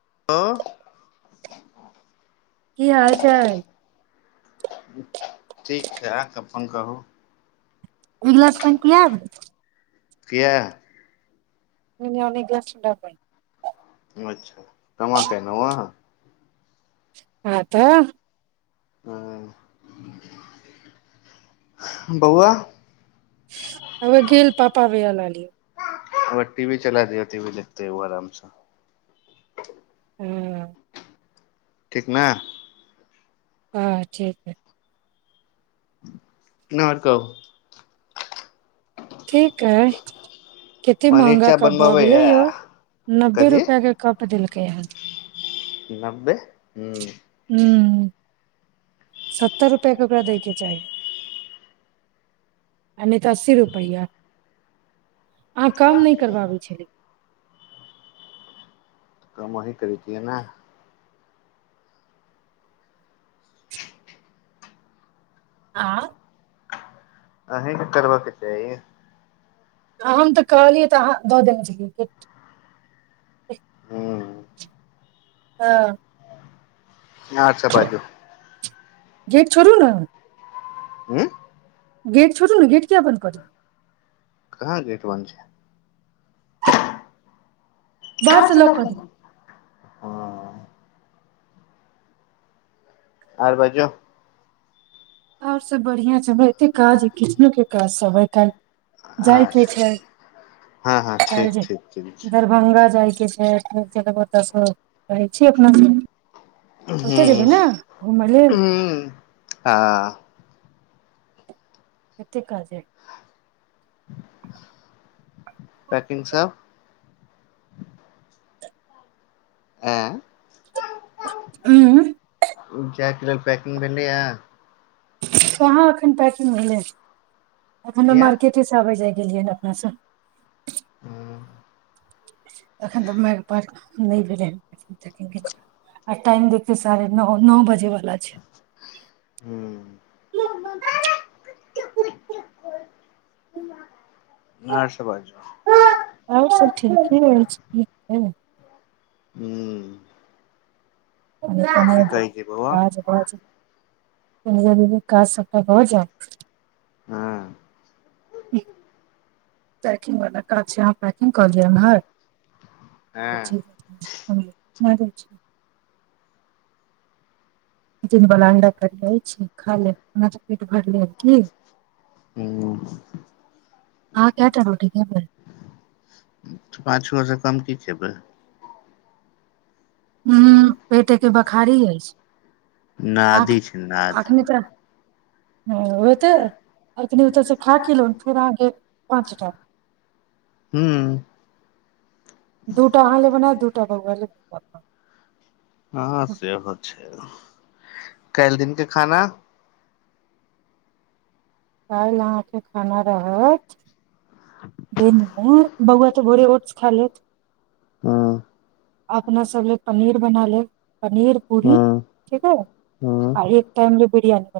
Hello की हाल चाल [inaudible] ठीक छै अहाँ कहूँ अपन कहू एक गिलास पाइन पियाब किया ओहि नामे [unintelligible] अच्छा कमा कऽ एलू हँ हँ तऽ हँ बौआ हबे गेल पापा भैय लाली ओकरा टीवी चला देयो टीवी देखतै ओ आरामसँ हुँ ठीक न हँ ठीक हइ न तो ठीक है कतेक पनीर महँगा चाप कप भऽ गेलै बनबबैये यौ नब्बे कथी रुपैयाकेँ कप देलकै हन नब्बे हूँ हूँ सत्तर रुपया के ओकरा दै के चाही आ नहि तऽ अस्सी रुपैया अहाँ काम नहि करबाबै छलि काम आही करे छऐ न आँ अही न करबा के चाही हम तऽ कहलियै तऽ अहाँ दऽ देने छलै हू हँ अच्छह बाजू गेट छोरु न हूँ गेट छोरू न गेट किया बन्द क देलिये कहाँ गेट बन्द छै बाहरसँ लोक लॉक क कऽ दे दौ हँ आर बाजू आओर सब बढ़िआ छै हमरा एते काज किचनो के काज सब ए काइल जाय के अच्छा छै हँ हँ ठीक काइल ठीक ठीक छै दरभंगा जाय छै फेर तकर बाद फेर ओतअ सँ कहैय छी एक महिना हु लेल हु आ एते काज यह पैकिंग सब ऐअ [unintelligible] जायके लेल पैकिंग भेलै अ कहाँ एखन पैकिंग भेलै एखन न किया मार्केटे आबै जाइ गेलियनि अपना सँ हँ तखन तऽ माइर नइ भेलै आ टाइम देखिय साढ़े नो नै बजे बला हू और सब बाजू आओर सब ठीके अछि बुझलिये हु नइ त नइ एबै काज भऽ जाई जरूरी काज सँ त हो जा हँ पैकिंग वाला कज छै अहाँ हँ क [unintelligible] लागल छै जिन बल अण्डा कटैइ छै खा लेब हमरा तऽ पेट भरल अ की हूँ आहाँ कय टा रोटी खेबै पाँच गोऽ सँ कम की खेबै हु पेटे के ब खारी अछि आख नदी छै नाद हँ ओते अखनि ओतअ सँ खा कऽ की एलो फेर अहाँके पाँच टा हु दूटा अहाँ ल बना दूटा बोआ ल हँ सेहो छै काइल दिन के खाना क इल अहाँके खाना रहत दिन मऽ बौआ त भोरे ओट खा लेत हँ अपना सब लऽ पनीर बना लेब पनीर पूरी हूँ ठीक हइ आ एक टाइम लऽ बिरयानी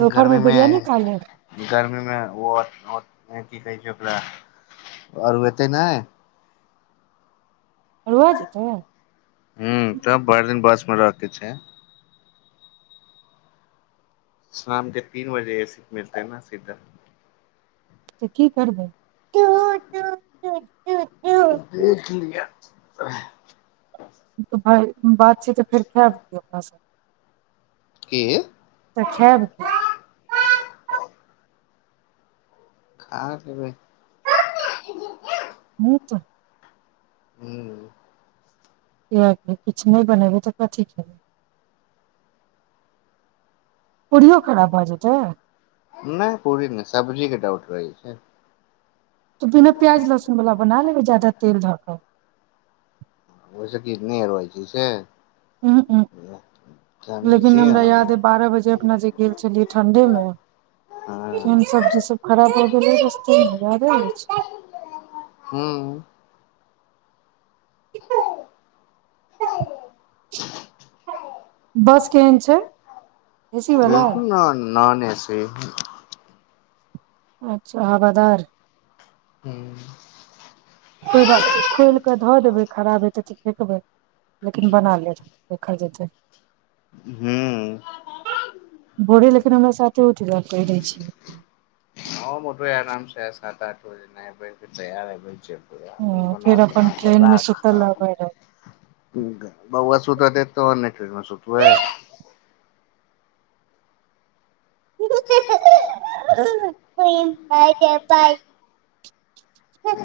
दोपहर मे गर्मीमे बिरियानी खा लेब गर्मीमे ओ अथि ओ की कहै छै ओकरा अरुएतै नइ अरुआ जेतै हु तब भर दिन बस मे रहतै से शाम के तीन बजे एसी मिलतेै न सीधा तऽ की करबै टूट टूट टूट टूट टूट। देख लिय अह तऽ भई बात छै तऽ फेर खैब की अपना सब की तऽ खैब की पापा खा लेबै ह तऽ हू किएकि किछु नहि बनेबै तऽ कथी खेबै पूरियो खराब भऽ जेतै नइ पूरी नइ सब्जी के डाउट होइ य फेन तऽ बिना प्याज लहसुन वला बना लेबै ज्यादा तेल धऽ कऽ ओैइ सँ कितनी रहै छै से उंहू उंहू समझ लेकिन छियै। हमरा याद अय बारह बजे अपना जे गेल छलियै ठण्ढेमे केहन सब्जी सभ खराब भऽ गेलै रस्तेमे यादे अछि बस केहन छै एसी वाला देखु नऽ नन एसी अच्छा हवादार हूँ कोइ बात नहि खोलि कऽ धऽ देबै खराब हेतै तऽ फेकबै लेकिन बना लेब देखल जेतै बोरे लेकिन हमरा साथे [inaudible] छियै हम उठबै अखन सेह सात आठ बजे नहे बनि के तैयार हेबै जेबै अपन ह बना फेर अपन सोना कऽ ट्रेन मे सुतल राखब रहबै रहे बौआ सुतऽ देत तहन ने फेरमे सुतबै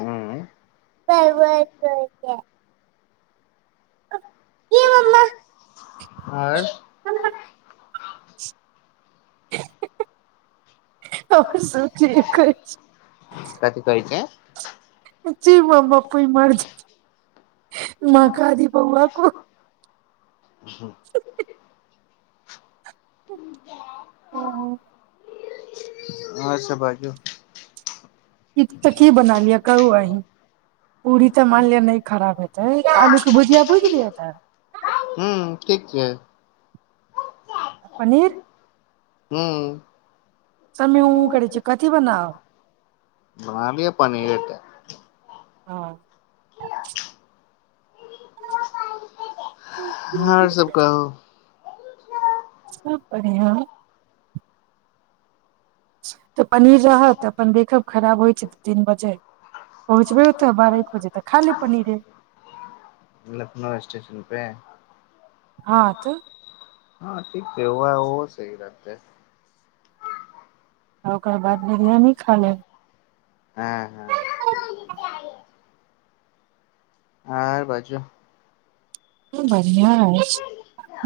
हूँ कि मम्मा आर [unintelligible] सभ के सोचे एकै छै कथी कहै छैै जी मम्मा कोइ मरज महकादी बौआ को [unintelligible] ही ही [unintelligible] हँ हँ आओर सभ बाजू तऽ की बना लिय कहू अहीं पूरी तऽ मानि लिय नहि खराब हेतै आलूके भुजिया भुज लियै तऽ हँ ठीक छै पनीर हूँ सबमे उं उं करै छिये कथी बनाउ बना लिय पनीरे टा हँ [inaudible] हँ आओर सब कहू खूब बढ़ियां तऽ पनीर रहत अपन देखब खराब होइ छै दू तीन बजे पहुँचबै ओतय बारह एक बजे तऽ खा लेब पनीरे लखनउ स्टेशन पे हँ तऽ हँ ठीक छै ओए ओहो सहि रहतै आ ओकर बाद बिरयानी खा लेब हँ हँ आओर बाजियौ बढ़िआं ह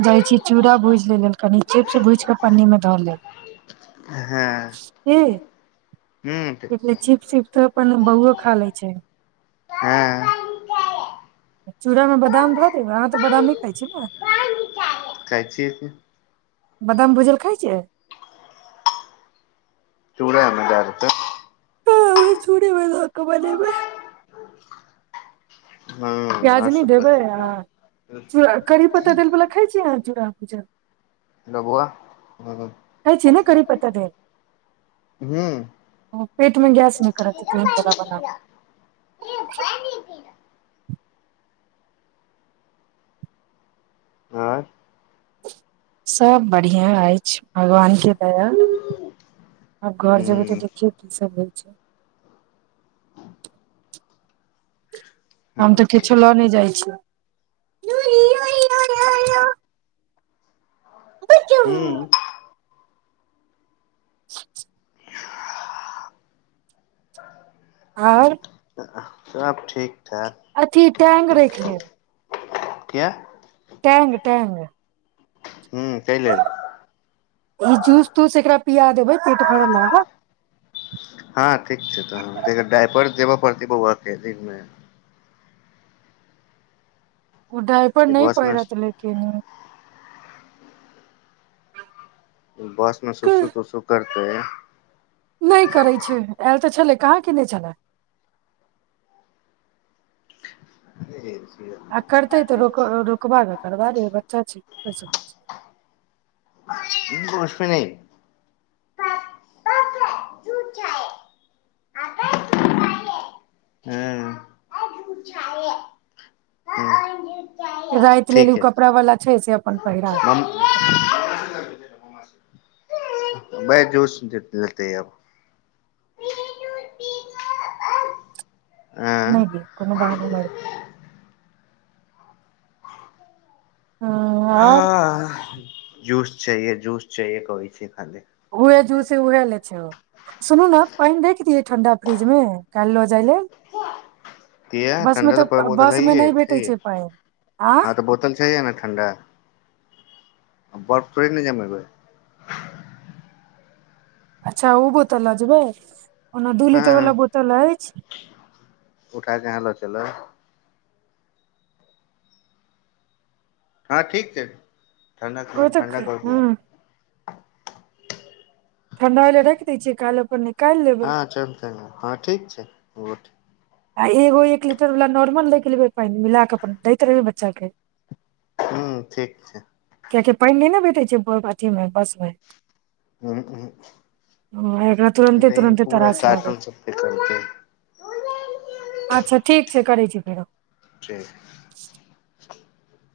जाइ छी चूड़ हूँ भूजि ल लेल कनि चिप्स भूज कऽ पन्नी मे धऽ लेल हँ कल चिपिप तऽ अपन बहुओ खा ले छै चूड़ामे बादाम धऽ देब अहाँ तऽ बादाम नहि खाइ छिय ने खाइ छियै की बादाम भुजल खाय छियै चूड़ एहिमे दे देतै हमहूं चुरेमे धऽ कऽ बनेबै हँ प्याज आओर नहि सब देबै बाजू आ करीब पता देलवला खाइ छी अहाँ चूड़ा भूजा हेलो बुआ खाय छिय न करी पत्ता देल हूँ हुँ पेठमे गैस नहि करत करी पत्ता बला सभ बढ़िआँ अछि भगवानके दया आब घर जेबै तऽ देखियौ कीसभ होइ छै हम तऽ ओके किछो लऽ नहि जाइ छी हुँ [unintelligible] आओर सबब ठीक ठाक अथी टैग राखि लेब किया टंग टंग ह कै लेल ई जूस तूस एकरा पिया देबै पेट भरल रहत हँ ठीक छै तऽ डायपर देबऽ पड़त बौआके दिनमे उ डायपर ई नहि बस मे पहिरह त लेकिन बस मे सुसू तोसू कर तऽ [inaudible] नहि करै छै आयल तऽ छलै कहाँ केने छलय आ करतै तऽ र रुकबा करबा देब बच्चा छैै बसमे नहि राति लेल ओ ठीक है कपड़ा वालला छै से अपन पहिरा मम दियौ पय जोश लेते अपन आँ नहि कोनो बाद मे हँ आओर हँ जूस छैहे जूस छेहे कहे छै खाली उएह जूस हे उएह लै छौ सुनू ने पानि राखि दियै ठण्डा फ्रिजमे काल्हि लऽ जाय लेल इहा एखन बस मे ठण्डा तऽ पर बोतल बस मे है नहि छै भेटै पानि आ हँ तऽ बोतल छै य ने ठण्डा बरफ फेर नेय जमैबै अच्छा उ हो तऽ ल जेबै ओना दू हँ लीटर वालला बोतल अछि कालिह जेना ल चलब हँ ठीक छै ठण्डा ओ त ठण्डा हँ कर दियौ [unintelligible] ठंढ़ा होइएलय राखि दैय छिय छै कालिह अपन निकालि लेबै हँ चलत हँ ठीक छै आठ आय एगो एक लीटरवला नॉर्मल राखि लेबै पानि मिला कऽ अपन दैत रहबै बच्चाकेँ हूँ ठीक छै कियकि पानि नहि ने भेटै छै ब अथी मे बस मे एकरा तुरते तुरते पूरा त्रास लागै कार्टून छै सब पे करतै अच्छा ठीक से करै छी फेरो [unintelligible]